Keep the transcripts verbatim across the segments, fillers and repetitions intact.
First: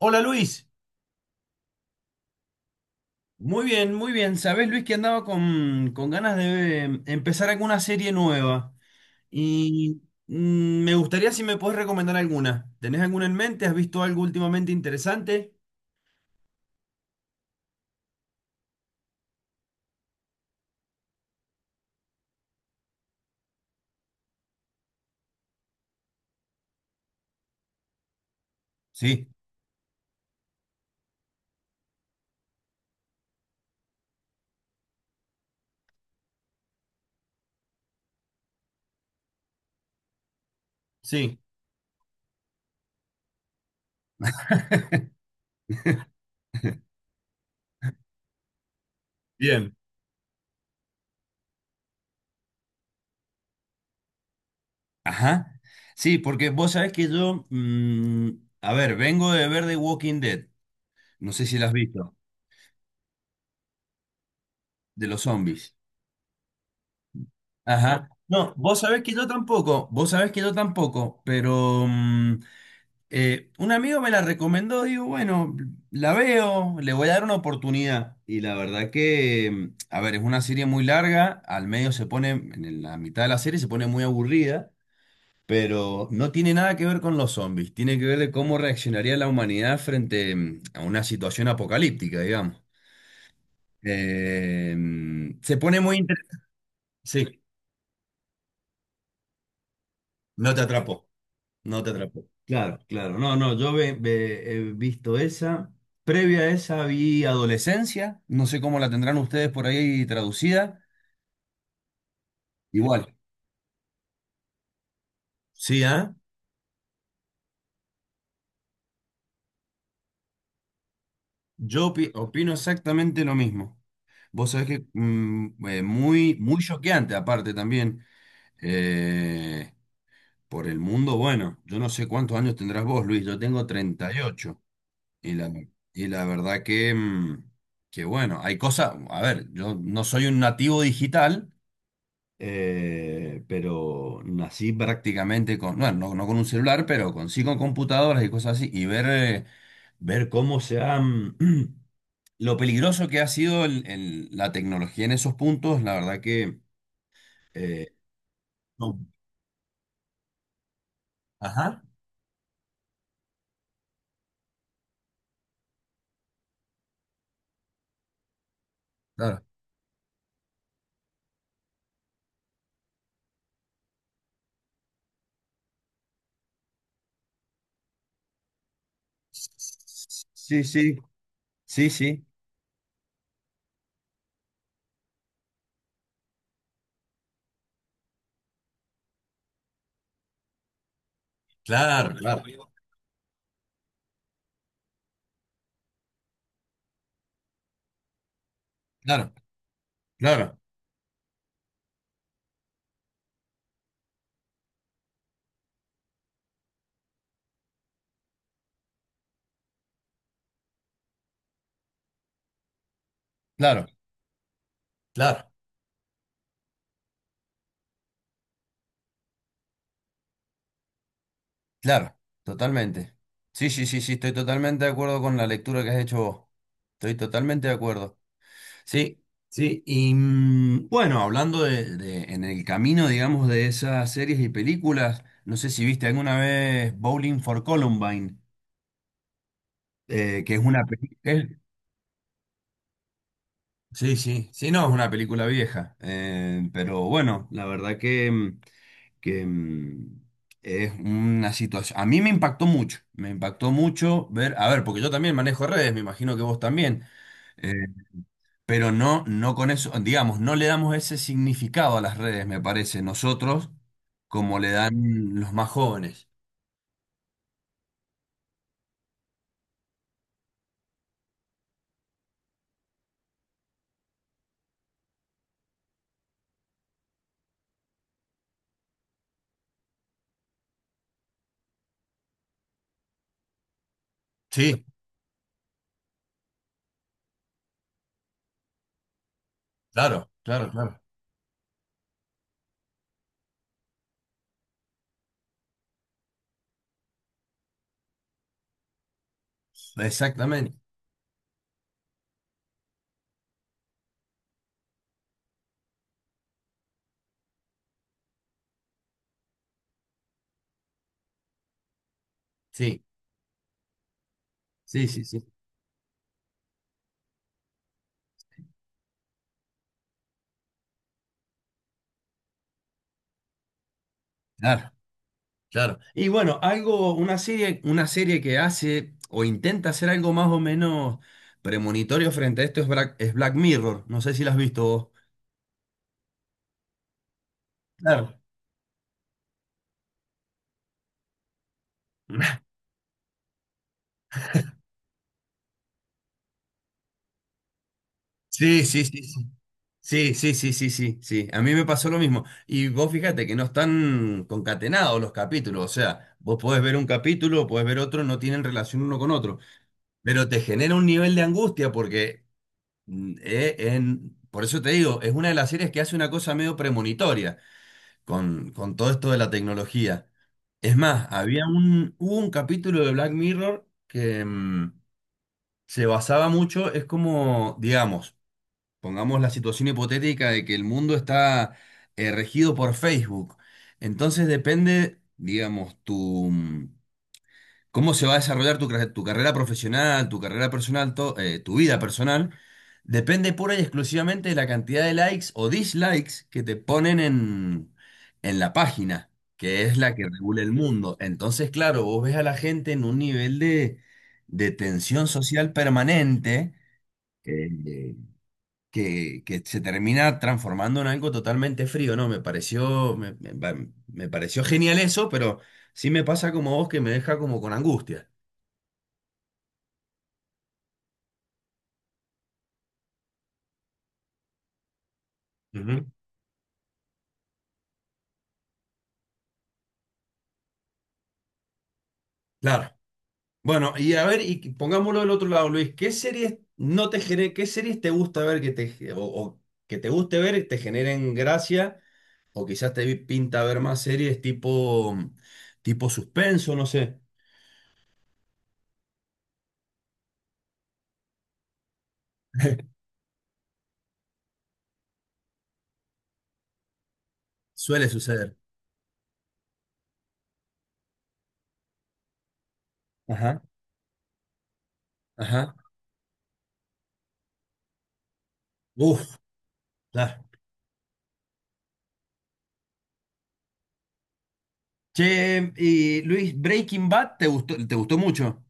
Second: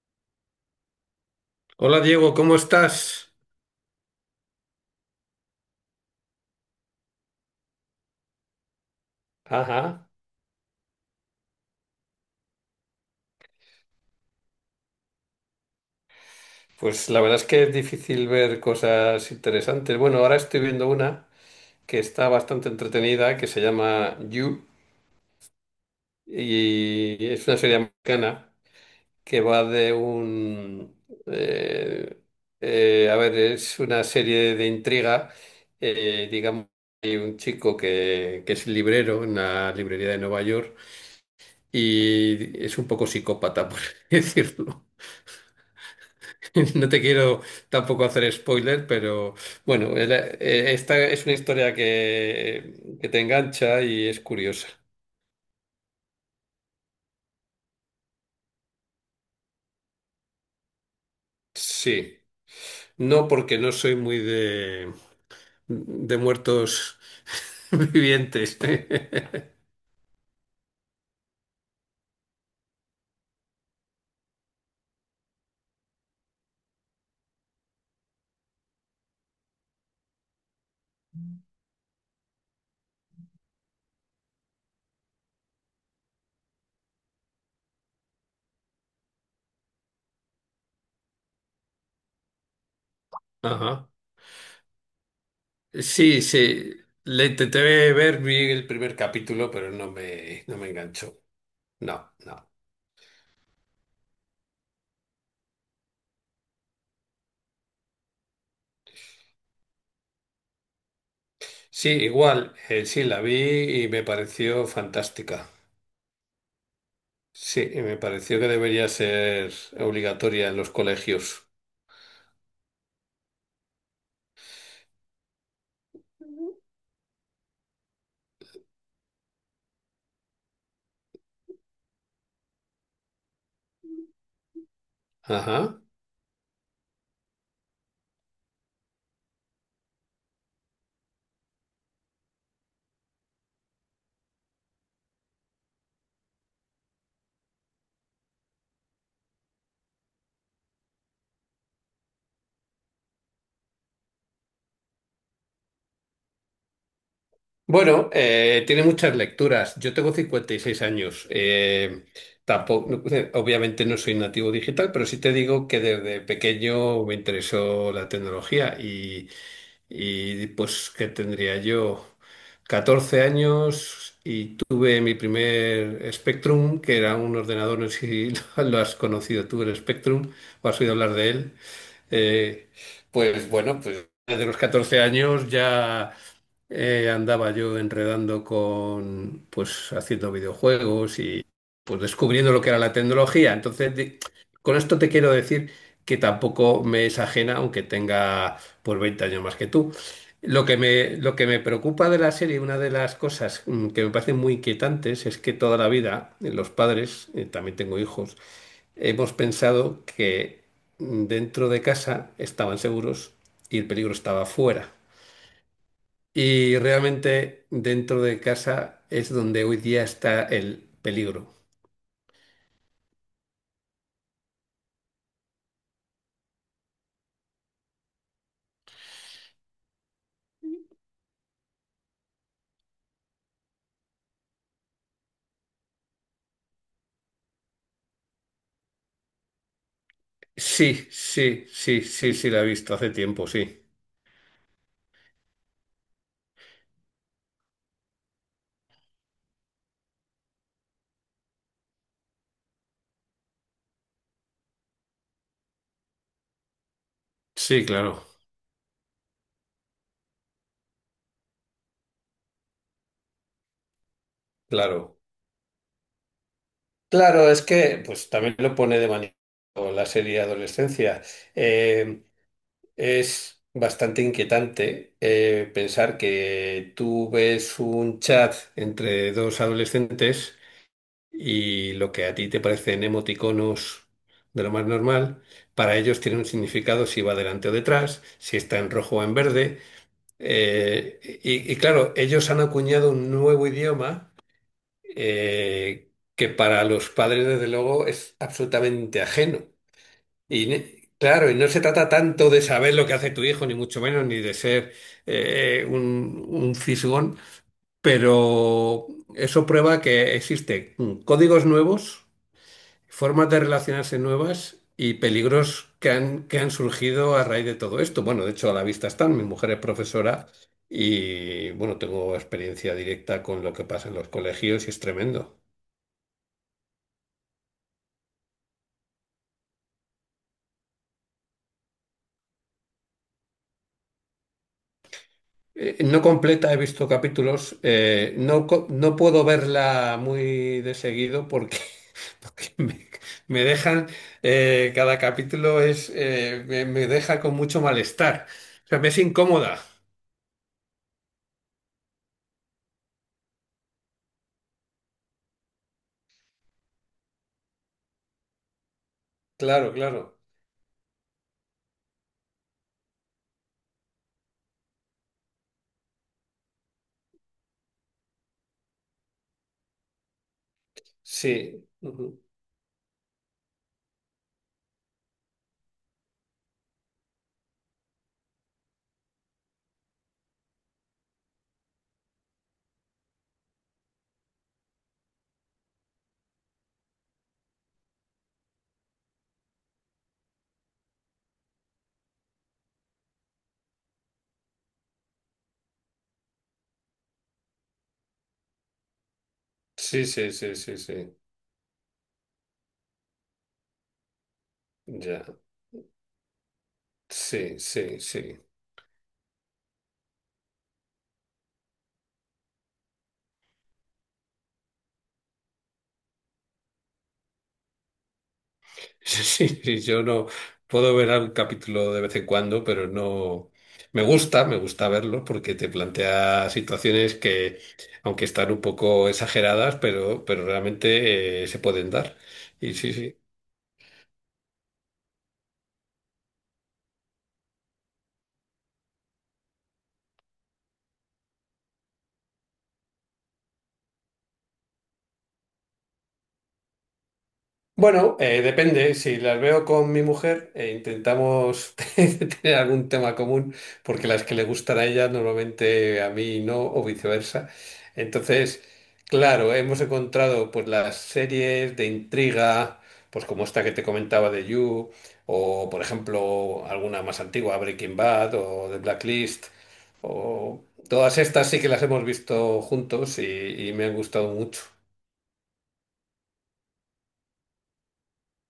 Hola Luis, Hola Diego, ¿cómo estás? muy bien, muy bien. Sabés Luis que andaba con, con ganas de eh, empezar alguna serie nueva y Ajá. mm, me gustaría si me podés recomendar alguna. ¿Tenés alguna en mente? ¿Has visto algo últimamente interesante? Pues la verdad es que es difícil ver cosas interesantes. Bueno, ahora estoy viendo una que está bastante entretenida, que se llama You, y es una serie americana Sí, que va de un... eh, eh, a ver, es una serie de intriga. eh, digamos, hay un chico que, que es librero en una librería de Nueva York sí. y es un poco psicópata, por así decirlo. No te quiero tampoco hacer spoiler, pero Bien. bueno, el- eh, esta es una historia que, que te engancha y es curiosa. Ajá. Sí, porque vos sabés que yo, mm, a ver, vengo de ver The Walking Dead. No sé si la has visto, Sí, no porque no soy muy de, de los zombies. de muertos Ajá. No, vivientes. vos sabés que yo tampoco, vos sabés que yo tampoco, pero mm, Eh, un amigo me la recomendó, digo, bueno, la veo, le voy a dar una oportunidad. Y la verdad que, mm, a ver, es una serie muy larga, al medio se pone, en la mitad de la serie se pone muy aburrida, pero no tiene nada que ver con los zombies, tiene que ver de cómo reaccionaría la humanidad frente mm, a una situación apocalíptica, digamos. Ajá. Eh, mm, se pone muy Sí, interesante. sí, Sí, le intenté ver, vi el primer capítulo, pero no me, no no te me atrapó. enganchó. No te No, atrapó. no. Claro, claro. No, no, yo ve- ve- he visto esa. Previa a esa vi Adolescencia. No sé cómo la tendrán ustedes por ahí traducida. Sí, igual, eh, sí, Igual. la vi y me pareció fantástica. Sí, ¿ah? Sí, y me pareció que debería ser obligatoria en los colegios. Yo opi- opino exactamente lo mismo. Vos sabés que mm, eh, muy, muy choqueante, aparte también. eh, por el mundo, bueno, yo no sé cuántos años tendrás vos, Luis. Yo tengo treinta y ocho. Y ocho. Y la, Ajá. y la verdad que, mm, que bueno, hay cosas. A ver, yo no soy un nativo digital. Eh, pero nací prácticamente con, bueno, no, no con un celular, pero con, sí con computadoras y cosas así, y ver, eh, ver cómo se han, lo peligroso que ha sido el- el- la tecnología en esos puntos, la verdad que... eh, Bueno, eh, tiene no. muchas lecturas. Yo tengo cincuenta y seis años. Ajá, Eh, tampoco, no, eh, obviamente no soy nativo digital, pero sí te digo que desde pequeño me interesó la tecnología y, claro. y pues que tendría yo catorce años y tuve mi primer Spectrum, que era un ordenador, no sé si lo has conocido tú, el Spectrum, Sí, o has oído sí, hablar de él. sí, sí. Eh, pues bueno, pues desde los catorce años ya eh, andaba yo enredando con, pues haciendo videojuegos y pues Claro, claro, descubriendo lo que era la tecnología. Entonces, di- con esto te quiero decir que tampoco me es ajena, aunque tenga pues veinte claro, años más que tú. claro, Lo que me, lo que me preocupa de la serie, una de las cosas mm, que me parecen muy inquietantes, es que toda la vida eh, los padres, eh, también tengo hijos, hemos pensado que dentro de casa estaban seguros y claro, el peligro estaba fuera. claro, Y realmente dentro de casa es donde hoy día está el peligro. claro, totalmente. Sí, sí, sí, sí, estoy totalmente de acuerdo con la lectura que has hecho vos. Estoy totalmente de acuerdo. Sí, sí. Y mm, bueno, hablando de, de- en el camino, digamos, de esas series y películas, no sé si viste alguna vez Bowling for Columbine, eh, que es una Sí, película... sí, sí, sí, sí, la he visto hace tiempo, sí. Sí, sí, sí, no, es una película vieja. Eh, pero bueno, la verdad que, mm, que mm, es una situación... A mí me impactó mucho, me impactó mucho ver, a ver, porque yo también manejo redes, me imagino que vos también. eh, Sí, claro, Pero no, no con eso, digamos, no le damos ese significado a las redes, me parece, nosotros, como le claro. dan los más jóvenes. Claro, es que pues también lo pone de manifiesto la serie Adolescencia. Es bastante inquietante eh, pensar que tú ves un chat entre dos adolescentes y lo que a ti te parecen emoticonos de lo Sí, más normal, para ellos tiene un significado si va delante o detrás, si está en rojo o en verde. claro, claro, claro. eh, y, y claro, ellos han acuñado un nuevo idioma eh, que para los padres, desde luego, es absolutamente ajeno. Y Exactamente. ne- claro, y no se trata tanto de saber lo que hace tu hijo, ni mucho menos, ni de ser eh, un, un fisgón, pero eso prueba que existen códigos nuevos, Sí, formas de relacionarse nuevas sí, y sí, sí. peligros que han, que han surgido a raíz de todo esto. Bueno, de hecho, a la vista están. Mi mujer es profesora y, bueno, tengo experiencia directa con lo que pasa en los colegios y Claro, es tremendo. claro. Y bueno, algo, una serie, una serie que hace o intenta hacer algo más o menos premonitorio frente a esto es Black, es Black Mirror. No sé si la has visto vos. Eh, No completa, he visto capítulos. Claro. eh, no, co- no puedo verla muy de seguido porque, porque me, me dejan, eh, cada capítulo es, eh, me, me deja con mucho malestar. Sí, O sea, sí, me es sí, sí. incómoda. Sí, sí, sí, sí, sí, sí. A mí me pasó lo mismo. Y vos fíjate que no están concatenados los capítulos. O sea, vos podés ver un capítulo, podés ver otro, no tienen relación uno con otro. Claro, claro. Pero te genera un nivel de angustia porque, mm, eh, en- por eso te digo, es una de las series que hace una cosa medio premonitoria con, con todo esto de la tecnología. Es más, había Sí. un, hubo Ujú. un capítulo de Black Mirror que mm, se basaba mucho, es como, digamos, pongamos la situación hipotética de que el mundo está eh, regido por Facebook. Entonces depende, digamos, tu mm, cómo se va a desarrollar tu, carre- tu carrera profesional, tu carrera personal, to- eh, tu vida personal. Depende pura y exclusivamente de la cantidad de likes o dislikes que te ponen en, en la página, que es la que Sí, sí, regula el sí, sí, mundo. sí. Entonces, claro, vos ves a la gente en un nivel de, de tensión Ya. social permanente. Sí, eh, sí, sí. que, que se termina transformando en algo totalmente frío, ¿no? Me pareció, me, me- va- me pareció genial eso, pero sí me pasa como vos que me deja como con angustia. Sí, sí, yo no puedo ver un capítulo de vez en cuando, pero no me gusta, me gusta verlo porque te Ujú. plantea situaciones que, aunque están un poco exageradas, pero, pero realmente eh, se pueden dar. Claro. Y sí, sí. Bueno, y a ver, y pongámoslo del otro lado, Luis, ¿qué series no te gene- qué series te gusta ver que te, ge- o, o que te guste ver y te generen gracia? O quizás te pinta ver más series tipo, tipo suspenso, no sé. Bueno, eh, depende. Si las veo con mi mujer, eh, intentamos tener algún tema común, porque las que le gustan a ella normalmente a mí no, o viceversa. Suele suceder. Entonces, claro, hemos encontrado pues las series de intriga, pues Ajá, como esta que te comentaba de You, ajá. o por ejemplo alguna más antigua, Breaking Bad o The Uf, Blacklist, claro. o todas estas sí que las hemos visto juntos y y me han gustado mucho. Che, y Luis, Breaking Bad, ¿te gustó, te gustó mucho?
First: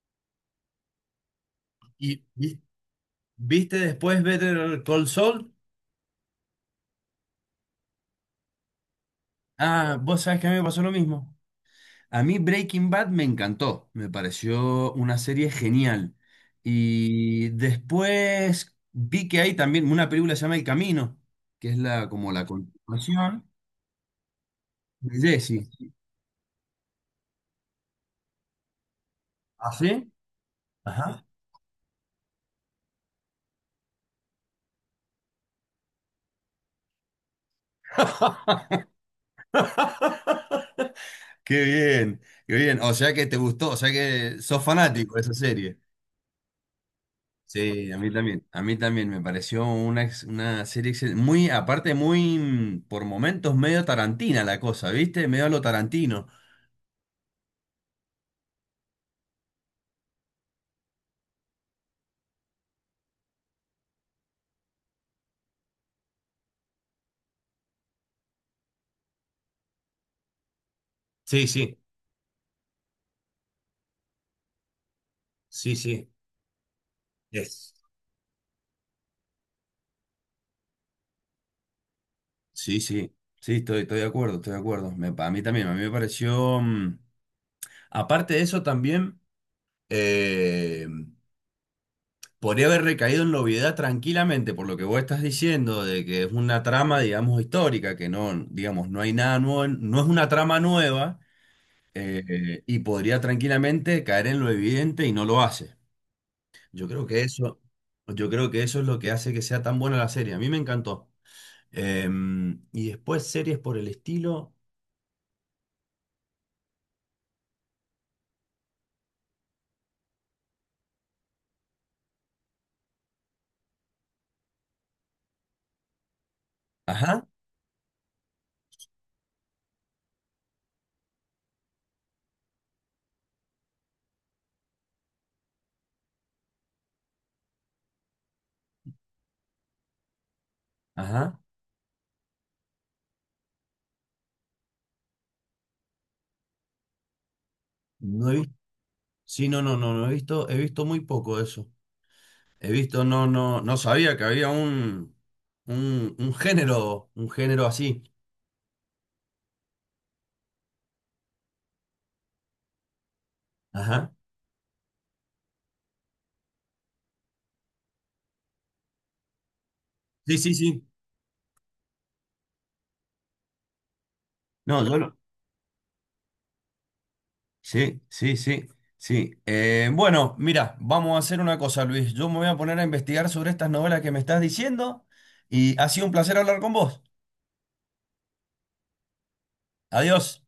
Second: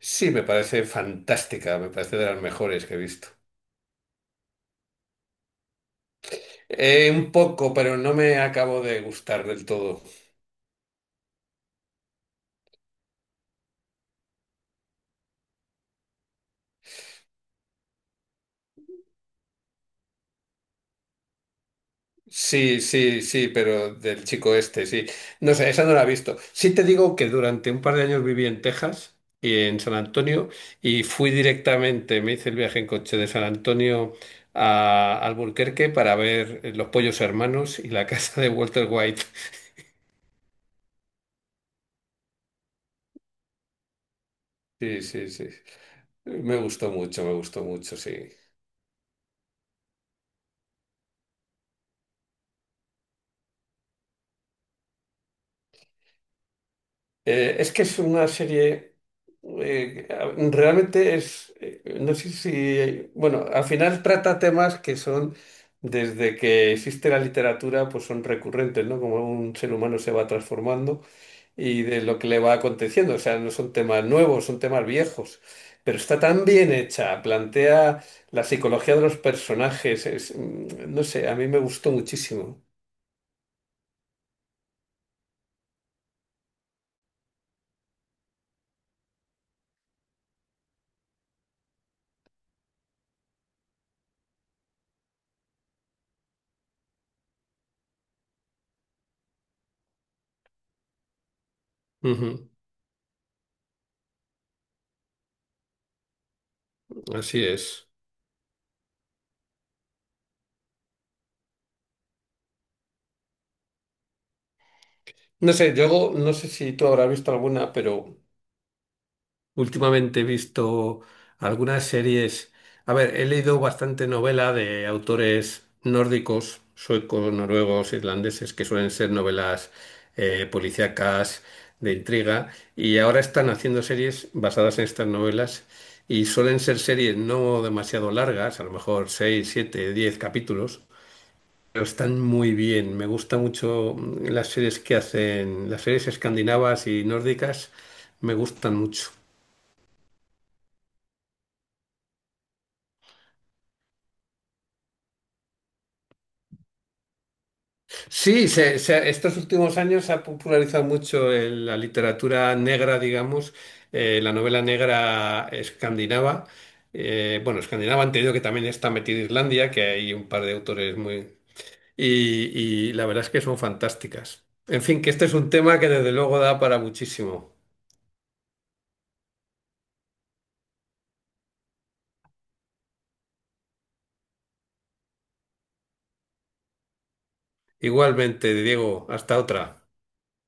Sí, me parece fantástica, me parece ¿Y de las vi- mejores que he visto. viste después Better Call Saul? Eh, un poco, pero no me acabo de gustar del Ah, todo. vos sabés que a mí me pasó lo mismo. A mí Breaking Bad me encantó, me pareció una serie genial. Y después vi que hay también una película que se llama El Camino, que es la como la Sí, sí, sí, continuación pero del chico este, sí. de No Jesse. sé, esa no la he visto. Sí te digo que durante un par de años viví en Texas y ¿Ah, en San sí? Antonio y Ajá. fui directamente, me hice el viaje en coche de San Antonio a Albuquerque para ver eh, Los Pollos Hermanos y la casa de Walter White. Qué bien, qué bien. O sea que te gustó, o sea que sos Sí, fanático de sí, esa sí. serie. Me gustó mucho, me gustó Sí, mucho, a sí. mí también. A mí también me pareció una, ex- una serie excel- muy, aparte, muy mm, por momentos medio tarantina la cosa, ¿viste? Medio a lo tarantino. Eh, es que es una serie, eh, realmente es, eh, no sé si, bueno, al final trata temas que son, desde que existe la literatura, pues son recurrentes, ¿no? Como un ser humano se va transformando Sí, sí, y de lo que le va aconteciendo. O sea, no son temas nuevos, son temas viejos. sí, Pero sí. está tan bien hecha, Es. plantea la psicología de los personajes, es, mm, no sé, a mí me gustó muchísimo. Sí, sí, sí, estoy, estoy de acuerdo, estoy de acuerdo. Me- a mí también, a mí me pareció. Mm, aparte de eso, también eh, podría haber recaído en la obviedad tranquilamente, por lo que vos estás diciendo, de que es una trama, digamos, histórica, que no, digamos, no hay nada nuevo, en- no es una trama nueva. Ujú, eh, Y podría tranquilamente caer en lo evidente y no lo hace. Yo creo que así eso, es. yo creo que eso es lo que hace que sea tan buena la serie. A mí me encantó. Em, y después series por el estilo. No sé, yo no sé si tú habrás visto alguna, pero... Últimamente he visto algunas series. A ver, he leído bastante novela de autores nórdicos, Ajá, suecos, noruegos, irlandeses, que suelen ser novelas eh, policíacas de intriga. Y ahora están haciendo series basadas en estas novelas. Y suelen ser series no demasiado largas, a lo mejor seis, siete, diez capítulos. ajá. Pero están muy bien. Me gusta mucho mm, las series que hacen, las series escandinavas y nórdicas No me he visto. gustan mucho. Sí, no, no, no, no he visto, he visto muy poco de eso. He visto, no, no, no sabía que había un, un, un género, un género así. Sí, se- se- estos últimos años se ha popularizado mucho el- la literatura negra, digamos, Ajá. eh, la novela negra escandinava. Eh, bueno, escandinava, han tenido que también está metida Islandia, que hay un Sí, par de sí, sí. autores muy... Y, y la verdad es que son fantásticas. En No, yo fin, que lo- este es un tema que desde luego da para muchísimo. sí, sí, sí, sí. Eh, bueno, mira, vamos a hacer una cosa, Luis. Yo me voy a poner a investigar sobre estas novelas que me estás diciendo y ha sido un placer hablar con vos. Igualmente, Diego, hasta otra. Adiós.